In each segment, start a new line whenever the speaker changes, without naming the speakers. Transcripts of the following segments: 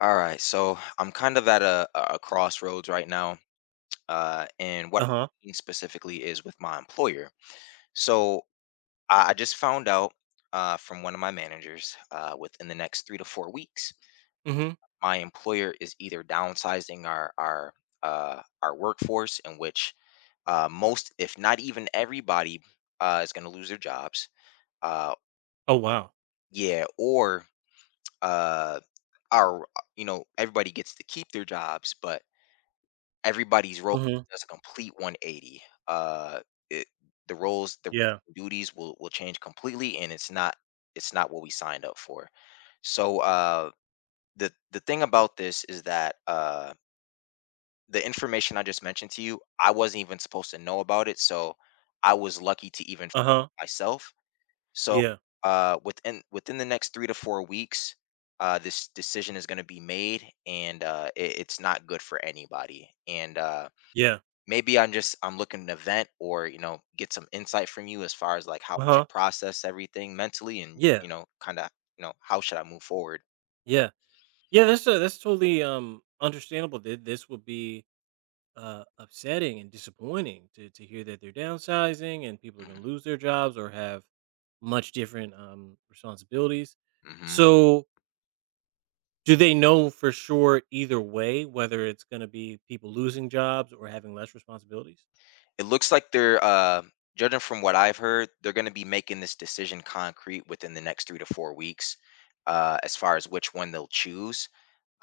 All right, so I'm kind of at a crossroads right now, and what
Uh-huh.
I mean specifically is with my employer. So I just found out from one of my managers within the next 3 to 4 weeks,
Mhm.
my employer is either downsizing our our workforce, in which most, if not even everybody, is going to lose their jobs. Uh,
Oh, wow.
yeah, or uh, our everybody gets to keep their jobs, but everybody's role
Mhm.
does a complete 180. Uh, it, the roles, the
Yeah.
duties will change completely, and it's not what we signed up for. So the thing about this is that the information I just mentioned to you, I wasn't even supposed to know about it. So I was lucky to even
Uh-huh.
find myself. So
Yeah.
within the next 3 to 4 weeks, this decision is going to be made, and it's not good for anybody. And
Yeah.
maybe I'm looking at an event or get some insight from you as far as like how I
Uh-huh.
should process everything mentally and
Yeah.
kind of how should I move forward.
Yeah. Yeah, that's totally, understandable that this would be, upsetting and disappointing to hear that they're downsizing and people are gonna
Mm-hmm.
lose their jobs or have much different, responsibilities.
Mm-hmm.
So, do they know for sure either way whether it's gonna be people losing jobs or having less responsibilities?
It looks like they're judging from what I've heard, they're going to be making this decision concrete within the next 3 to 4 weeks, as far as which one they'll choose.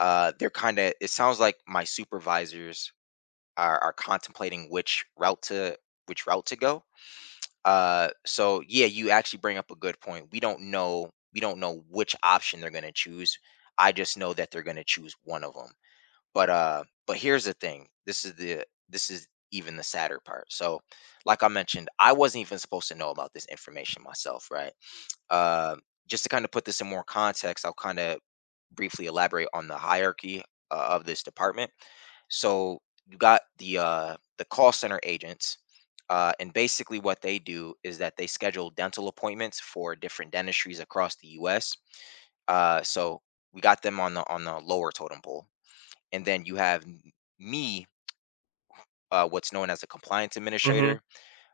They're kind of it sounds like my supervisors are contemplating which route to go. So yeah, you actually bring up a good point. We don't know which option they're going to choose. I just know that they're going to choose one of them. But here's the thing. This is even the sadder part. So like I mentioned, I wasn't even supposed to know about this information myself, right? Uh, just to kind of put this in more context, I'll kind of briefly elaborate on the hierarchy of this department. So you got the call center agents, and basically what they do is that they schedule dental appointments for different dentistries across the U.S. So we got them on the lower totem pole, and then you have me, what's known as a compliance
Mhm.
administrator.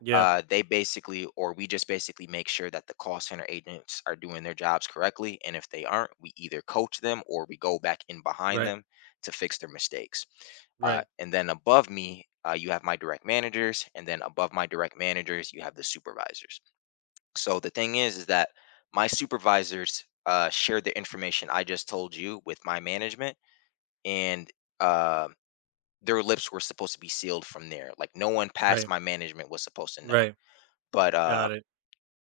Yeah.
They basically, or we just basically make sure that the call center agents are doing their jobs correctly. And if they aren't, we either coach them or we go back in behind
Right.
them to fix their mistakes.
Right.
And then above me, you have my direct managers. And then above my direct managers, you have the supervisors. So the thing is that my supervisors shared the information I just told you with my management, and uh, their lips were supposed to be sealed from there. Like no one past
Right.
my management was supposed to know.
Right.
But uh,
Got it.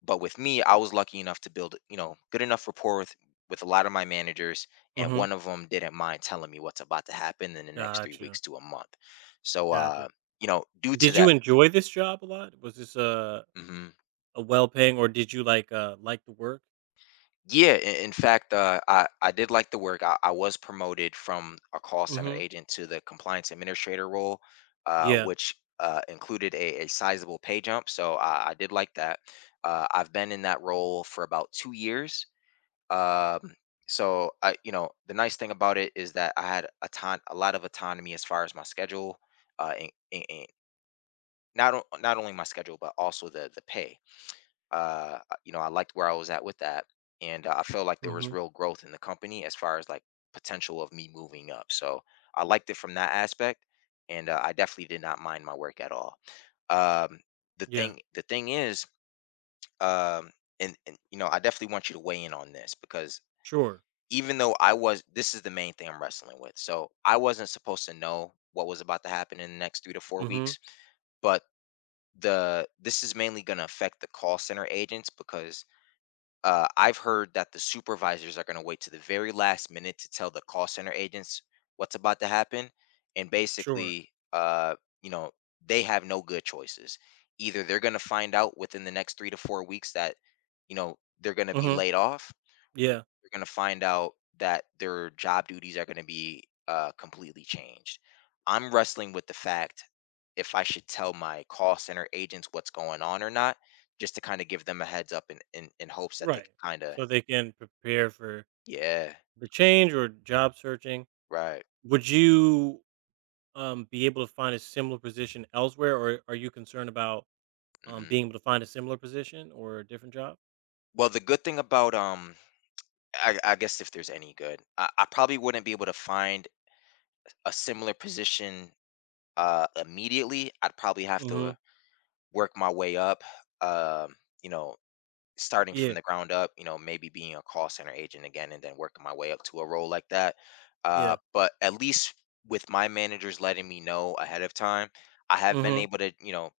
but with me, I was lucky enough to build good enough rapport with a lot of my managers, and
Mhm.
one of them didn't mind telling me what's about to happen in the next 3 weeks
Gotcha,
to a month. So
gotcha.
due to
Did you
that.
enjoy this job a lot? Was this a
Mhm.
a well-paying or did you like the work?
Yeah, in fact I did like the work. I was promoted from a call center
Mhm.
agent to the compliance administrator role, uh
Yeah.
which uh included a sizable pay jump, so I did like that. I've been in that role for about 2 years. Um, so I, you know, the nice thing about it is that I had a lot of autonomy as far as my schedule, and not only my schedule but also the pay. I- you know, I liked where I was at with that, and I felt like there was
Mhm.
real growth in the company as far as like potential of me moving up. So I liked it from that aspect, and I definitely did not mind my work at all. Um,
Yeah.
the thing is, um, and you know, I definitely want you to weigh in on this because
Sure.
even though I was this is the main thing I'm wrestling with. So I wasn't supposed to know what was about to happen in the next three to four
Mhm.
weeks, but the this is mainly going to affect the call center agents because I've heard that the supervisors are going to wait to the very last minute to tell the call center agents what's about to happen, and
Sure.
basically, you know, they have no good choices. Either they're going to find out within the next 3 to 4 weeks that, you know, they're going to be
Mhm.
laid off,
Yeah.
you're going to find out that their job duties are going to be completely changed. I'm wrestling with the fact if I should tell my call center agents what's going on or not, just to kind of give them a heads up in hopes that they
Right.
can kind of,
So they can prepare for
yeah,
the change or job searching.
right.
Would you, be able to find a similar position elsewhere, or are you concerned about,
Hmm.
being able to find a similar position or a different job?
Well, the good thing about, I guess if there's any good, I probably wouldn't be able to find a similar position immediately. I'd probably have
Mhm.
to work my way up, um, you know, starting from
Yeah,
the ground up, you know, maybe being a call center agent again and then working my way up to a role like that.
yeah.
But at least with my managers letting me know ahead of time, I have been
Mhm.
able to, you know,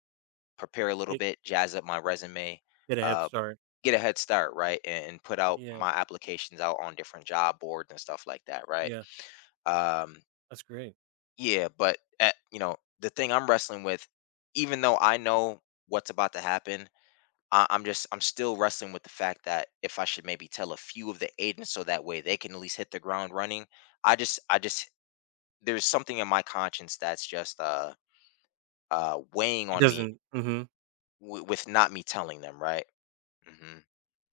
prepare a little
Get
bit, jazz up my resume,
get a head
uh,
start.
get a head start, right? And put out
Yeah,
my applications out on different job boards and stuff like that, right?
yeah.
Um,
That's great.
yeah, but at, you know, the thing I'm wrestling with, even though I know what's about to happen, I, I'm just I'm still wrestling with the fact that if I should maybe tell a few of the agents so that way they can at least hit the ground running. I just there's something in my conscience that's just weighing
It
on me
doesn't. Mhm.
with not me telling them, right? Mhm.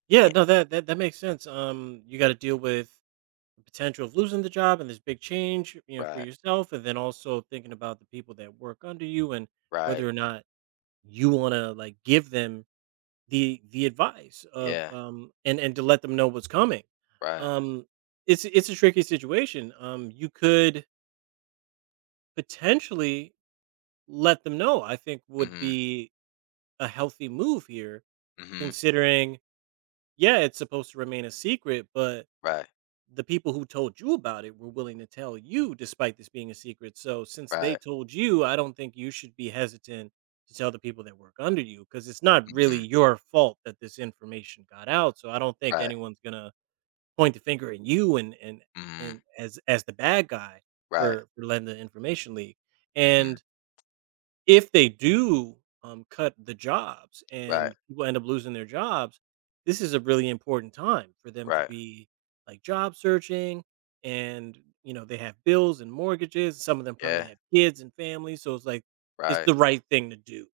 Yeah,
Yeah,
no, that makes sense. You gotta deal with the potential of losing the job and this big change, you know, for
right.
yourself, and then also thinking about the people that work under you and
Right.
whether or not you wanna, like, give them the advice of,
Yeah.
and to let them know what's coming.
Right.
Um, it's a tricky situation. You could potentially let them know, I think
mm
would
Mhm.
be a healthy move here,
mm Mhm.
considering, yeah, it's supposed to remain a secret, but
Right.
the people who told you about it were willing to tell you despite this being a secret. So since they
Right.
told you, I don't think you should be hesitant to tell the people that work under you because it's not
mm
really
Mhm.
your fault that this information got out. So I don't think
Right.
anyone's gonna point the finger at you and and
Mhm.
and as the bad guy
Right.
for letting the information leak.
Mhm.
And if they do, cut the jobs
Right.
and people end up losing their jobs, this is a really important time for them to
Right.
be, like, job searching and they have bills and mortgages, some of them probably
Yeah.
have kids and families, so it's like, it's
Right.
the right thing to do,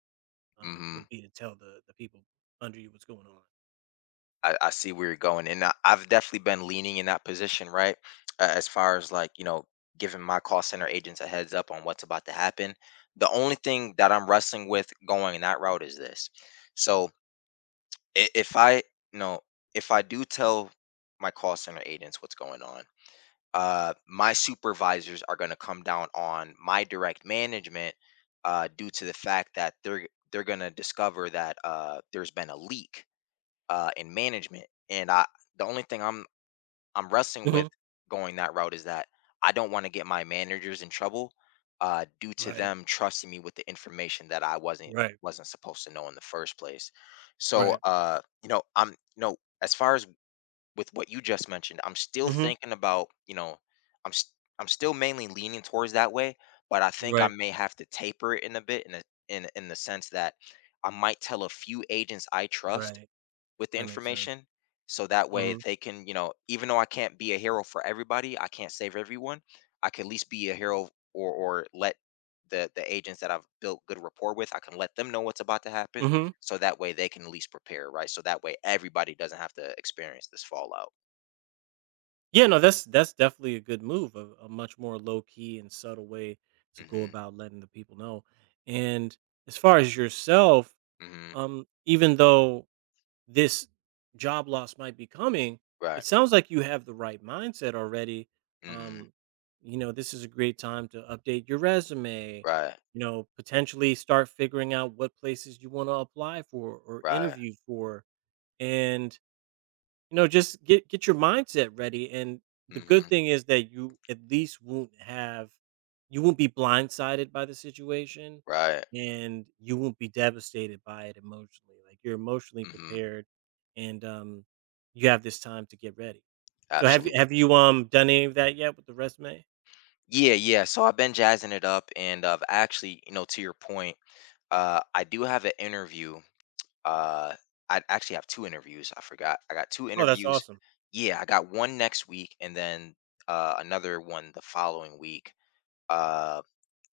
mm Mhm.
would be to tell the people under you what's going on.
I see where you're going, and I've definitely been leaning in that position, right? As far as like you know, giving my call center agents a heads up on what's about to happen. The only thing that I'm wrestling with going in that route is this. So if I you know if I do tell my call center agents what's going on, my supervisors are going to come down on my direct management due to the fact that they're going to discover that there's been a leak in management. And the only thing I'm wrestling with
Mhm.
going that route is that I don't want to get my managers in trouble due to
Right.
them trusting me with the information that I
Right.
wasn't supposed to know in the first place. So
Right.
you know, I'm you know, as far as with what you just mentioned, I'm still
Mhm.
thinking about you know, I'm s- I'm still mainly leaning towards that way, but I think I
Right.
may have to taper it in a bit in the sense that I might tell a few agents I trust
Right.
with the
That makes sense.
information so that way
Mhm.
they can you know even though I can't be a hero for everybody, I can't save everyone. I can at least be a hero, or let the agents that I've built good rapport with, I can let them know what's about to happen
Mhm.
so that way they can at least prepare, right? So that way everybody doesn't have to experience this fallout.
Yeah, no, that's definitely a good move, a much more low key and subtle way to go
Mm-hmm.
about letting the people know. And as far as yourself,
Mm-hmm.
even though this job loss might be coming,
Right.
it sounds like you have the right mindset already.
Mm-hmm.
Um, this is a great time to update your resume.
Right.
Potentially start figuring out what places you want to apply for or
Right.
interview for, and just get your mindset ready, and the good
Mm-hmm.
thing is that you at least won't have, you won't be blindsided by the situation,
Right.
and you won't be devastated by it emotionally. Like you're emotionally
Mm-hmm.
prepared, and you have this time to get ready. So have you
Absolutely.
have you um done any of that yet with the resume?
Yeah, yeah, so I've been jazzing it up and I've actually, you know, to your point, I do have an interview. Uh, I actually have two interviews. I forgot. I got two
Oh, that's
interviews.
awesome.
Yeah, I got one next week, and then another one the following week. Uh,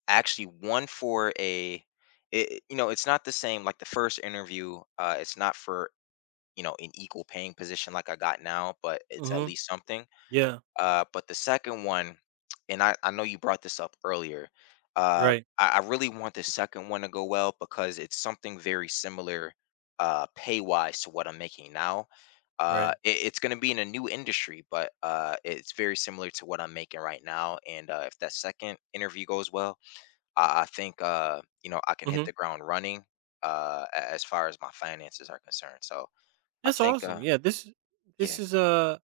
actually, one for a, it, you know, it's not the same. Like the first interview, it's not for an equal paying position like I got now, but it's at
Mm-hmm.
least something.
Yeah.
But the second one, and I know you brought this up earlier, uh,
Right.
I really want the second one to go well because it's something very similar pay wise to what I'm making now.
Right.
It's going to be in a new industry, but it's very similar to what I'm making right now. And if that second interview goes well, I think you know I can hit
Mm-hmm.
the ground running as far as my finances are concerned. So I
That's
think,
awesome. Yeah. This
yeah,
this is a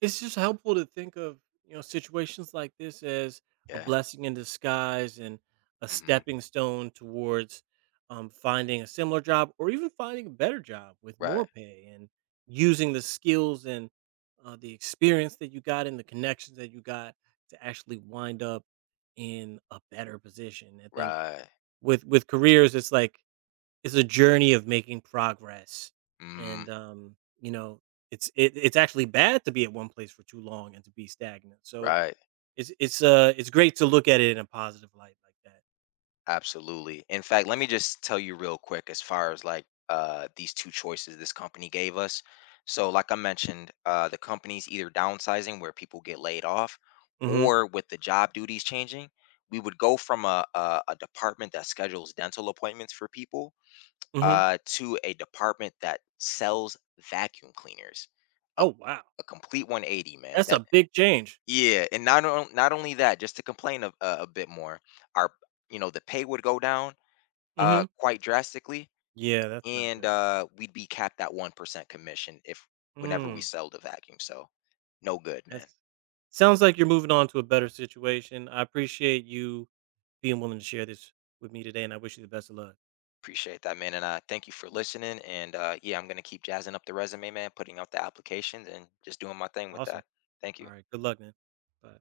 it's just helpful to think of situations like this as a
yeah,
blessing in disguise and a
hmm,
stepping stone towards finding a similar job or even finding a better job with more
right,
pay and using the skills and the experience that you got and the connections that you got to actually wind up in a better position. I think
right.
with careers, it's like, it's a journey of making progress.
Mm-hmm.
And it's actually bad to be at one place for too long and to be stagnant, so
Right.
it's great to look at it in a positive light like that.
Absolutely. In fact, let me just tell you real quick as far as like these two choices this company gave us. So like I mentioned, the company's either downsizing where people get laid off
Mhm.
or with the job duties changing, we would go from a department that schedules dental appointments for people
Mhm.
to a department that sells vacuum cleaners. A
Oh, wow.
a complete 180, man.
That's
That
a big change.
yeah, and not on not only that, just to complain a bit more, our you know the pay would go down
Mhm.
quite drastically,
Yeah, that's not
and
good.
we'd be capped at 1% commission if whenever we
Mm.
sell the vacuum. So no good, man.
That's sounds like you're moving on to a better situation. I appreciate you being willing to share this with me today, and I wish you the best of luck.
Appreciate that, man, and thank you for listening. And yeah, I'm gonna keep jazzing up the resume, man, putting out the applications and just doing my thing with
Awesome.
that. Thank
All
you.
right, good luck, man. Bye.